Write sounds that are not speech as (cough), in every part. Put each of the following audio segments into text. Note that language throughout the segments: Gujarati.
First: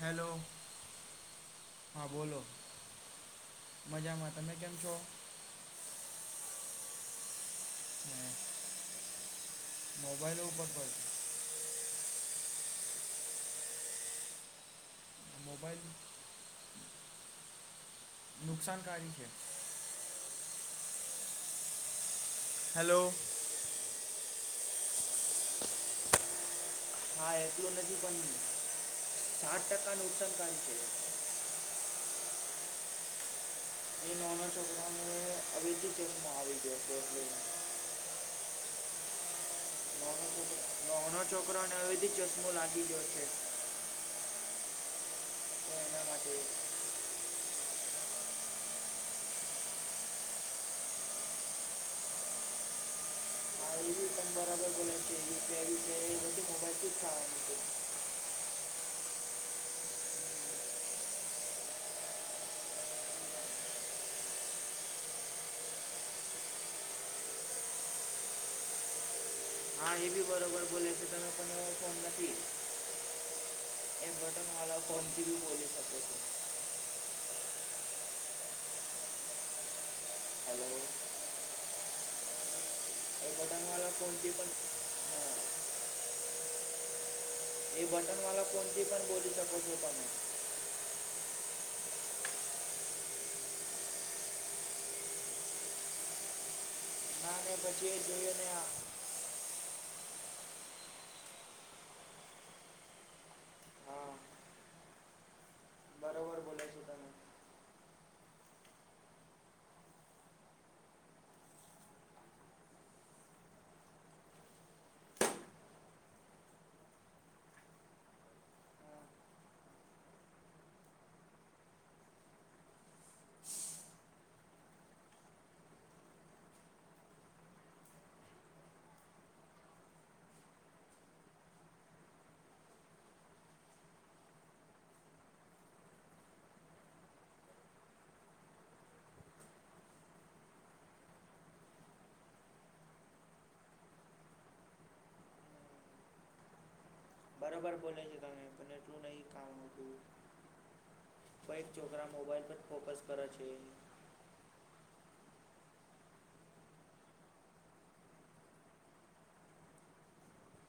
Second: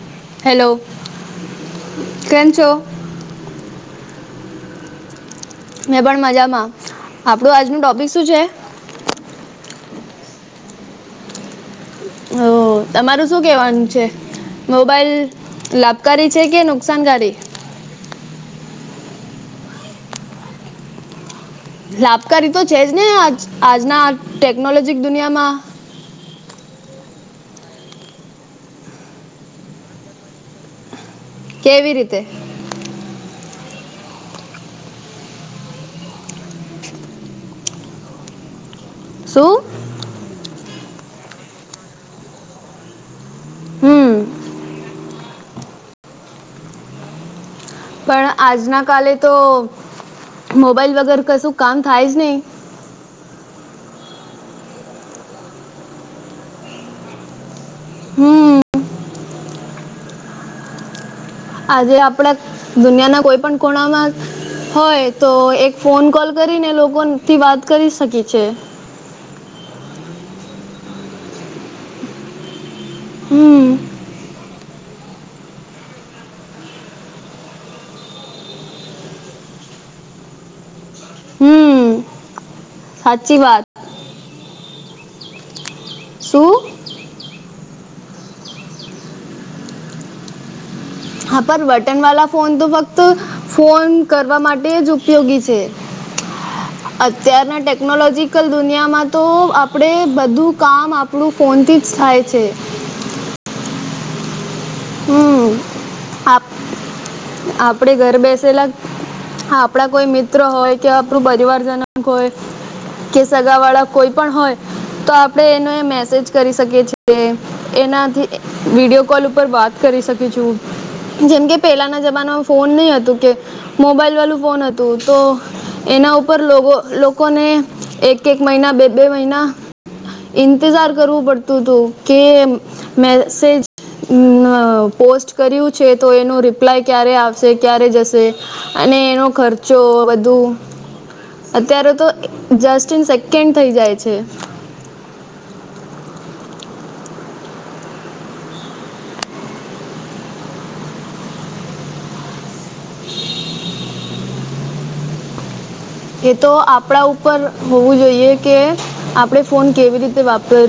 હેલો હા બોલો કેમ છો મજામાં તમે કેમ છો? મેં પણ મજામાં આપડું આજનું ટૉપિક શું છે. મોબાઈલો ઉપર (unintelligible) હો તમારું શું કેવાનું છે મોબાઈલ મોબાઈલ લાભકારી છે કે નુકસાનકારી નુકસાનકારી છે. લાભકારી તો છે જ ને હેલો આજ આજના ટેકનોલોજીક દુનિયામાં. હા એટલું નથી પન સાઠ ટકા નુકસાનકારી છે. કેવી રીતે? એ નાના છોકરાને આવેજી ચેપમાં આવી ગયો છે એટલે. શું? નાના છોકરા નાના છોકરોને હવેધી ચશ્મો લાગી ગયો છે. હમ. તો એના માટે પણ આજના કાલે તો મોબાઈલ વગર કશું કામ થાય જ નઈ. હ ઇ બિ પન બરાબર બોલે છે એ કવેરી છે એ બધું મોબાઈલ થી જ થાય છે. હમ. આજે આપડે દુનિયાના કોઈ પણ કોણામાં હોય તો એક ફોન કોલ કરીને લોકોનથી વાત કરી શકી છે. હા એ બી બરોબર બોલે છે તમે પન ફોન નથી. હમ. એ બટન વાલા ફોનથી બી બોલી શકો છે. હલો. હમ એ સાચી બટન વાત વાલા ફોનથી પન શું? એ બટન વાલા ફોનથી પણ બોલી શકો છો તમે. હા પર બટન વાલા ફોન તો ફક્ત ફોન કરવા માટે જ ઉપયોગી છે. ના ને અત્યારના પછી એ જોઈએ ટેકનોલોજીકલ ને આ દુનિયામાં તો આ પડે બધું કામ આપણું ફોનથી જ થાય છે. હમ. બરોબર બોલો છો તમે. આપડે ઘર બેસેલા આપડા કોઈ મિત્ર હોય કે આપણું પરિવારજનક હોય કે સગા વાળા કોઈ પણ હોય તો આપડે એને મેસેજ કરી શકીએ છીએ એનાથી હા વિડીયો કોલ ઉપર વાત કરી શકી છું. જેમ કે પેલાના જમાનામાં ફોન નઇ હતું કે મોબાઈલ વાલું ફોન હતું તો એના ઉપર લોગો લોકોને એક એક મઇના બે બે મઇના ઈંતજાર કરવું પડતું તું કે મેસેજ નાં અ પોસ્ટ કર્યું છે તો એનું રિપ્લાય ક્યારે આવશે ક્યારે જશે અને એનો ખર્ચો બધુ અત્યારે તો જસ્ટ ઇન સેકન્ડ થઈ જાય છે. બરોબર બોલે છે તમે પન એટલું નહી કામ તું. બ ઇસ છોકરા મોબાઈલ પર ફોકસ કરે છે. એ તો આપડા ઉપર હોવું જોઈએ કે આપડે ફોન કેવી રીતે વાપર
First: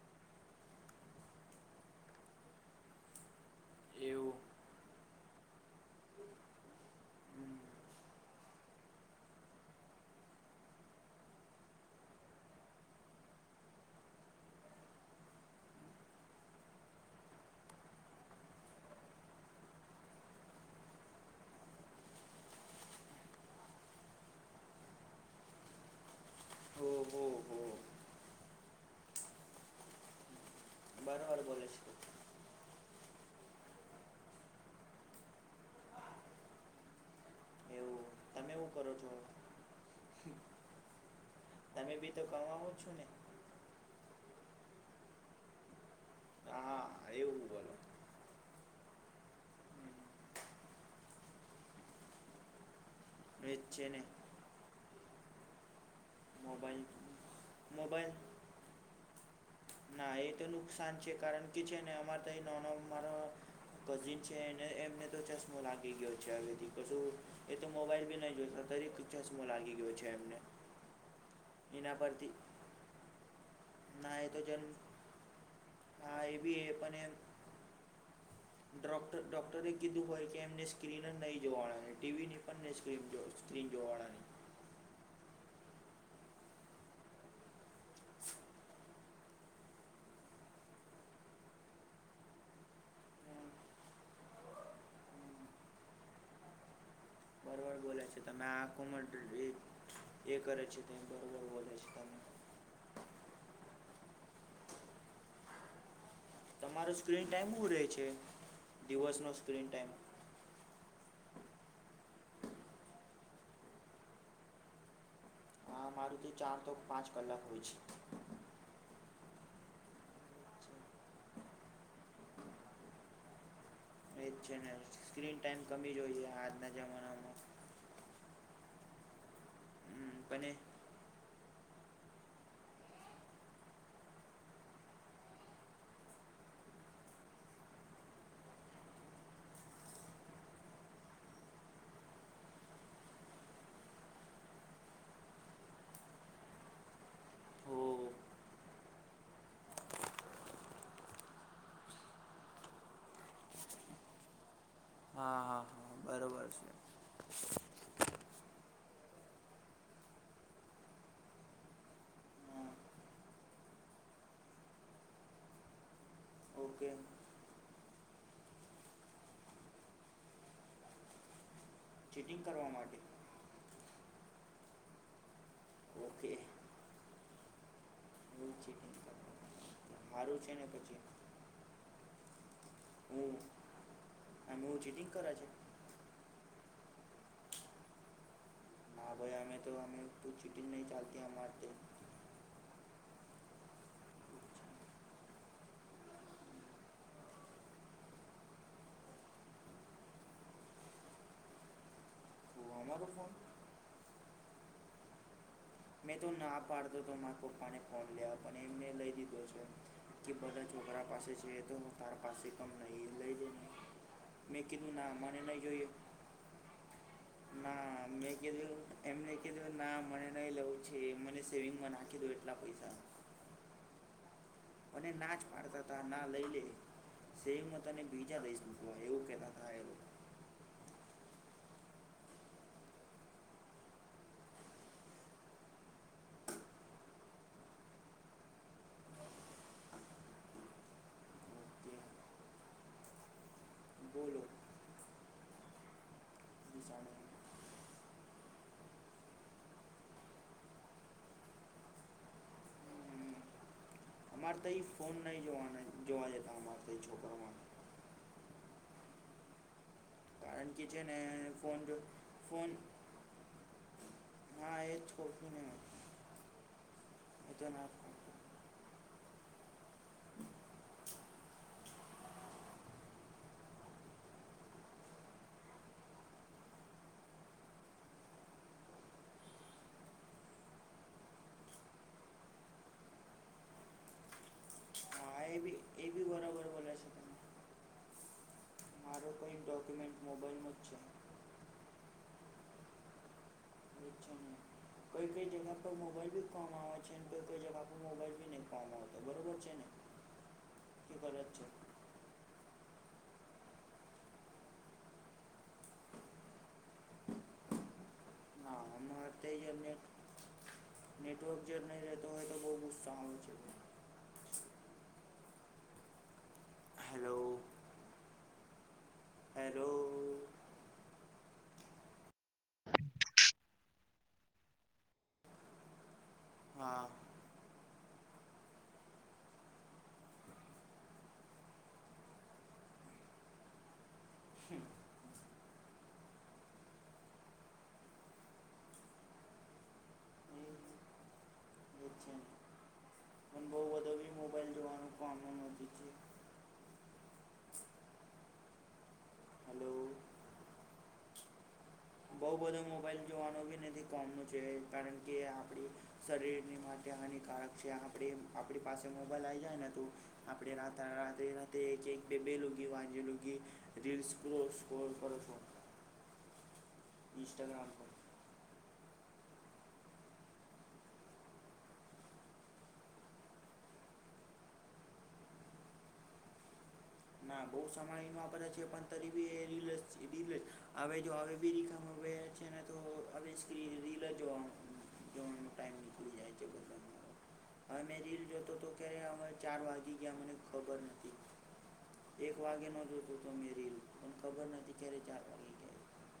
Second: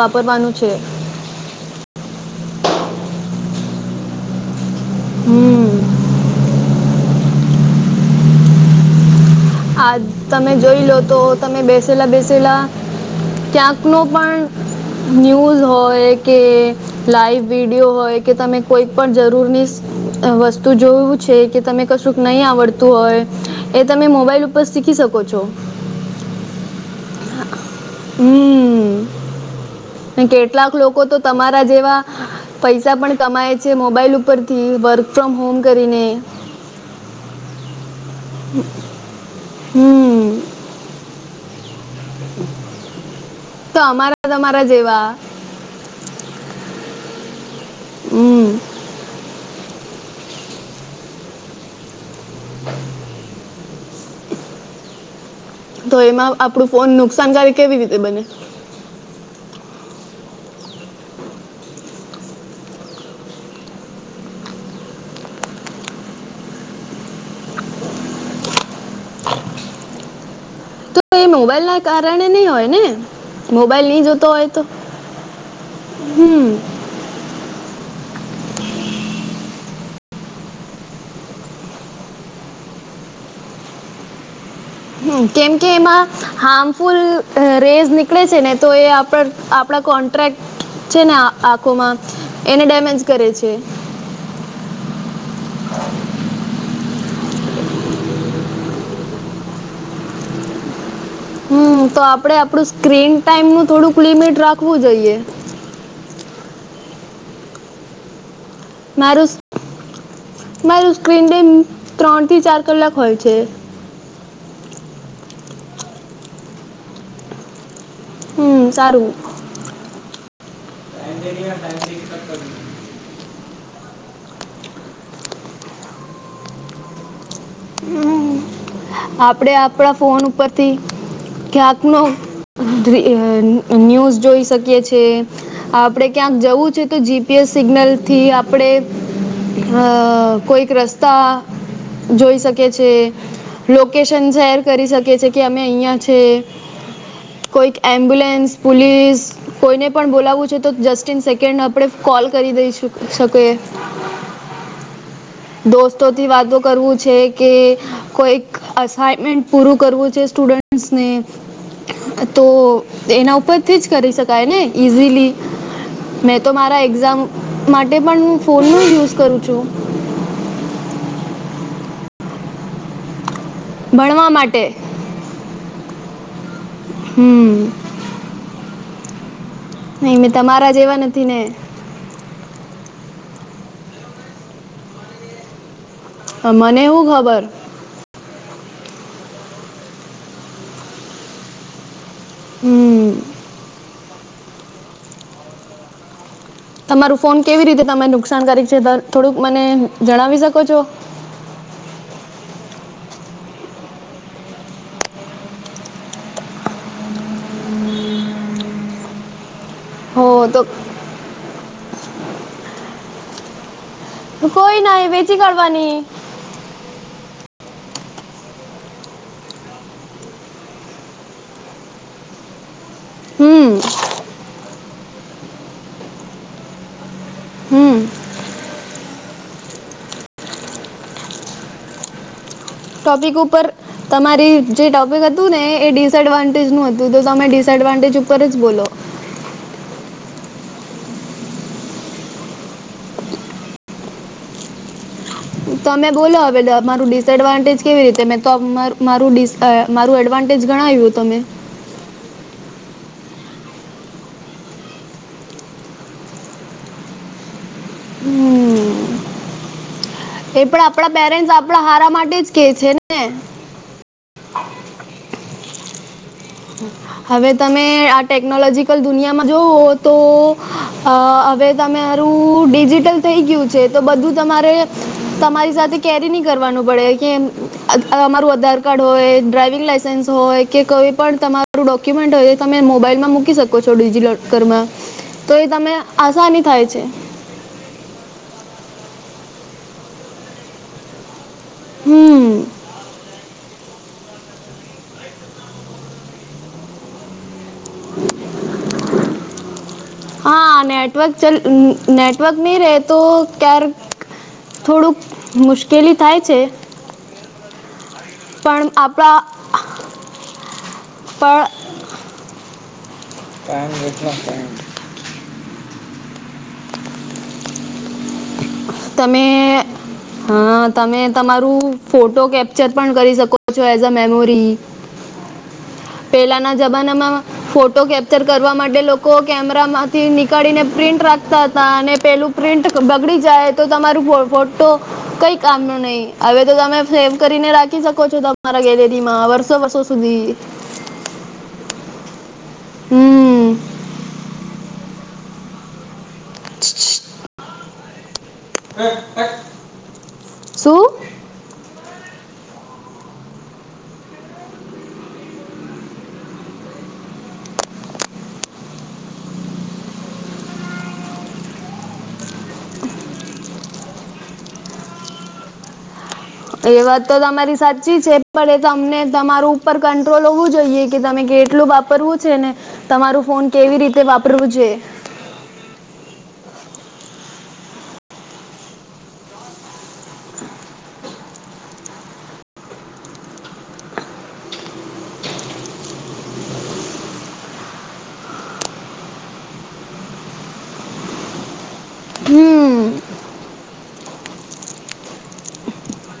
વાપરવાનું છે. એવું હમ. હમ હા તમે જોઈ લો તો તમે બેસેલા બેસેલા ક્યાંક નો પણ ન્યૂઝ હોય કે લાઈવ વિડીયો હોય કે તમે કોઈ પણ જરૂરનીસ વસ્તુ જોયું છે કે તમે કશુંક નહીં આવડતું હોય એ તમે મોબાઈલ ઉ પર શીખી શકો છો. ઓહો હમ. હમ કેટલાક લોકો તો બરાબર તમારા બોલે જેવા છે પૈસા પણ કમાય છે મોબાઈલ ઉપરથી વર્ક ફ્રોમ હોમ કરીને. એવું તમે એવું કરો હમ. છો હમ. તમે બી તો કમાવો જ છો ને. તો અમારા તમારા જેવા. હા એવું બોલો હમ હમ, (unintelligible) એ જ છે ને. તો એમાં આપડુ મોબાઈલ ફોન નુકસાનકારી કેવી રીતે મોબાઈલ બને. ના એ તો નુકસાન છે કારણ કે છે ને અમાર તો એ નોનો મારો કઝિન છે એને એમને તો ચશ્મો લાગી ગ્યો છે હવેથી બધું એ તો મોબાઈલ ભી નહી જોતો દરેક ચશ્મો લાગી ગ્યો છે એમને. તો એ મોબાઈલ ના એના કારણે પરથી નહી હોય ને. મોબાઈલ નહી ના જોતો એ હોય તો જન હમ. અને (unintelligible) ડ્રોક્ટ ડ્રોક્ટરે કીધું હોય કે એમને સ્ક્રીન જ નહી જોવા મળે ટીવી ની પણને સ્ક્રીન જોય છે. સ્ક્રીન જોવાળાની. હ કેમ કે એમાં હાર્મફુલ અ રેઝ નીકળે છે ને તો એ આપડ આપ પડા કોન્ટ્રાક્ટ છે ને આંખોમાં એને ડેમેજ કરે છે. રે છે ત મે આખુંમાં એ એ કરે છે. તે બરોબર બોલે હમ છે તો તમે આપડે આપડું સ્ક્રીન ટાઈમનું થોડુંક લિમિટ રાખવું જોઈએ. તમારો સ્ક્રીન ટાઈમ હુ રેહ છે. મારુસ દિવસનો સ્ક્રીન ટાઈમ મારુ સ્ક્રીન ટાઈમ ત્રણ થી ચાર કલાક હોય છે. હા મારુ તિ ચાર તો પાંચ કલાક હોય છે. હમ સારું. એજ છે ને સ્ક્રીન ટાઈમ કમી જોઈએ આજના જમાનામાં. હમ આપડે આપડા હમ, ફોન બને ઉપરથી ક્યાક નો એ ન્યૂઝ જોઈ શકીએ છીએ. આપડે ક્યાંક જવું છે તો જીપીએસ સિગ્નલ થી આપડે અ કોઈક રસ્તા જોઈશ શકે છે, લોકેશન શેર કરી શકે છે કે અમે અહીંયા છે. હો કોઈક એમ્બુલેન્સ, પુલીસ કોઈને પણ બોલાવવું છે તો જસ્ટ ઇન સેકન્ડ આપડે કોલ કરી દઈ શક શકીએ. હા હા હા દોસ્ત તો થી બરોબર વાતો કરવું છે કે કોઈક અસાઈમેન્ટ પૂરું કરવું છે સ્ટુડન્ટ અ સ્નેહ તો હા એના ઉપરથી જ કરી શકાય ને ઈઝીલી મે તો મારા ઓકે એક્ઝામ માટે પન હું ફોનનું યુઝ કરું છું. ચિટિંગ કરવા માટે. ભણવા માટે ઓકે હમ. હું ચીટિંગ કરવા નહીં, મેં સારું છે ને તમારા જેવા પછી નથી ને. હું હું ચિટિંગ કરે છે. મને હું ખબર. હમે, તો હમે તો ચિટીગ ન ચાલતી અમાર તો. હમ. તમારું ફોન કેવી રીતે તમે નુકસાનકારક છે, થોડુંક મને જણાવી શકો છો. તો અમારો ફોન મેં તો ના પાડતો તો, મારા પપ્પાને ફોન લ્યા, પણ એમને લઈ દીધો છે. હો કે તો બધા છોકરા પાસે છે, તો હું તારા પાસે કેમ નહીં લઈ દેને. મેં કોઈ કીધું, એ ના મને વેચી નહી જોઈએ. કાઢવાની ના મેં કીધું એમને, કીધું ના મને નહી લેવું છે, મને સેવિંગમાં નાખી દું. એટલા પૈસા હમ. અને ના જ પાડતા હતા, ના લઈ લે, સેવમાં હમ તને બીજા લઈ મૂક એવું કહેતા. એનુ. ટોપિક ઉપર. તમારી જે ટોપિક હતું ને, એ ડિસએડવાન્ટેજ નું હતું, તો તમે ડિસએડવાન્ટેજ ઉપર જ બોલ્યા. ઓકે (unintelligible) બોલો. તમે બોલો હવે, મારું દિશાનું ડિસએડવાન્ટેજ કેવી રીતે મેં મારું અ મારું એડવાન્ટેજ ગણા આવ્યું તમે. અમારે તો એ ફોન નહીં જોવાના, જોવા જતા, અમારે તો એ છોકરામાં હમ એ કારણ પણ કે છે આપણા ને પેરેન્ટ્સ આપણા ફોન જો હારા માટે જ કે ફોન છે ને. હા, એ. હવે એ તો તમે ના પાડતો ટેકનોલોજીકલ દુનિયામાં જુઓ તો, હવે તમારું ડિજિટલ થઈ ગયું છે, તો બધું તમારે તમારી સાથે કેરી નહી કરવાનું પડે કે. અમારું આધાર કાર્ડ હોય, ડ્રાઈવિંગ લાઈસન્સ હોય કે, કોઈ પણ તમારું ડોક્યુમેન્ટ હોય, એ તમે મોબાઈલમાં મૂકી શકો છો, ડિજીિલોકરમાં હા તો એ બી તમે બી આસાની બરાબર થાય બોલે છે. તમે મારો કંઈ ડોક્યુમેન્ટ મોબાઈલમાં જ છે. હમ. વચને. કોઈ કઈ જગ પ પરે મોબાઈલ ભી કામ આવે છેેને, કોઈ-કોઈ જગ પર મા મોબાઈલ ભી ન કામ આવે છે. તો બરાબર છે ને. હા, કે નેટવર્ક ગલત ચલ છે નેટવર્ક નહીં રહે તો, ક્યારેક થોડુંક મુશ્કેલી થાય છે. પણ આપ હ, તે જ ને. નેટવર્ક પણ જ નહીં રહેતો હોય, તો બહુ ગુસ્સા આવે છે. (unintelligible) હેલો. તમે હેલો હા, તમે તમારું ફોટો કેપ્ચર પણ કરી શકો છો, એઝ અ મેમોરી પેહલા ના હા જમાનામાં. ફોટો કેપ્ચર કરવા માટે લોકો કેમેરા માંથી નીકળીને પ્રિન્ટ રાખતા હતા અને પેલું પ્રિન્ટ. બગડી જાય તો તમારું ફ ફોટો. કઈ કામ નુ નહી હવે તો તમે સેવ કરીને રાખી શકો છો. તમારા ગેલેરીમાં વર્ષો વષ સુધી. એ એ જ છે ને અને હમ. બહુ બધો બી મોબાઈલ જોવાનું કામ નથી છે. હલો શું. બહુ બધો મોબાઈલ જોવાનો બી નથી કોમનું છે. કારણ કે આપણી, શરીર ની માટે હાનિકારક છે. આપણી આપણી પાસે મોબાઈલ આવી જાય ને તું, આપડણે રાત્ર રાધે રાધે એક એક બે બે લૂગી વાજે લુંગી. રીલસ સ્ક્રોલ સ્ક્રોલ કર છો. એ વાત તો તમારી ઇન્સ્ટાગ્રામ પર સાચી છે. પણ એ તમને તમારું ઉપર કંટ્રોલ હોવું જોઈએ કે તમે કેટલું વાપરવું છે. ને, તમારું ફોન કેવી રીતે વાપરવું જોઈએ. ના બહુ સમય વાપરે છે. પણ તરીબી એ (unintelligible) આવે જોબી રીખામ. છે. ને તો હવે સ્ક્રીન રીલ જોવા જોવાનો ટાઈમ નીકળી જાય છે. બધા, હવે મેં રીલ જોતો હતો ક્યારે સવારે ચાર વાગી ગયા મને ખબર નથી. એક વાગ્યા નો હમ જોતો હતો મેં રીલ, પણ ખબર નથી ક્યારે ચાર વા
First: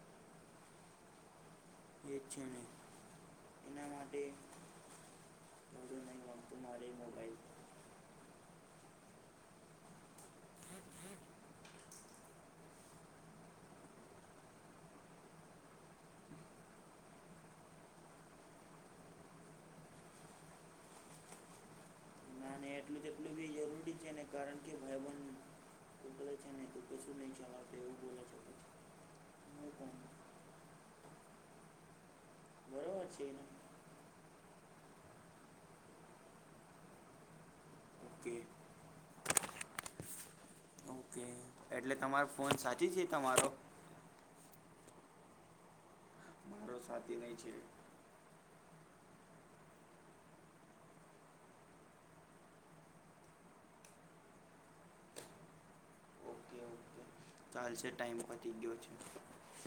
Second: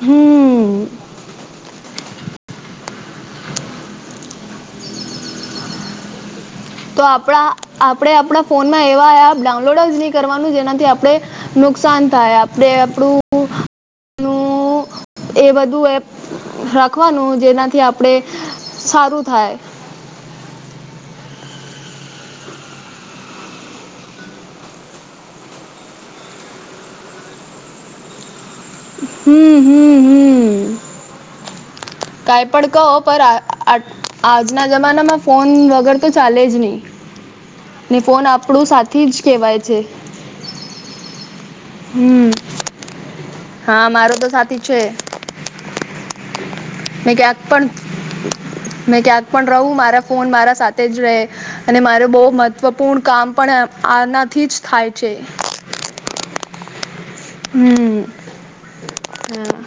હમ. જે છે ને એના માટે વધુ નહીં ગણવાનું. તો આપણા આપણે આપણા ફોનમાં એવા એપ ડાઉનલોડ જ નહી કરવાનું જેનાથી આપણે. નુકસાન થાય આપણે આપણું એ બધું એપ, રાખવાનું જેનાથી આપડે સારું થાય. નાને એટલું તેટલું બી જરૂરી છે. ને કારણ કે ભાઈબધ. તું ક છે. નહી તો કશું નહી ચાલતે એવું બોલા છે. હમ હું કોણ હમ હમ કાય પણ કહો બરોબર પણ છે અ ને આ આજના જમાનામાં ફોન વગર તો ચાલે જ નહીં. ને ફોન ઓકે આપણું સાથે જ કેવાય છે. ઓકે એટલે હમ તમારો ફોન સાથી છે તમારો, હા મારો તો સાથી છે. બ. (unintelligible) મે ક્યાંક પણ મે ક્યાંક પણ રહું મારા ફોન મારા સાથે જ રહે. અને મારે બહુ મહત્વપૂર્ણ કામ પણ આનાથી જ થાય છે. ઓકે ઓકે, ચાલશે હમ ટાઈમ પતી ગયો છે. હા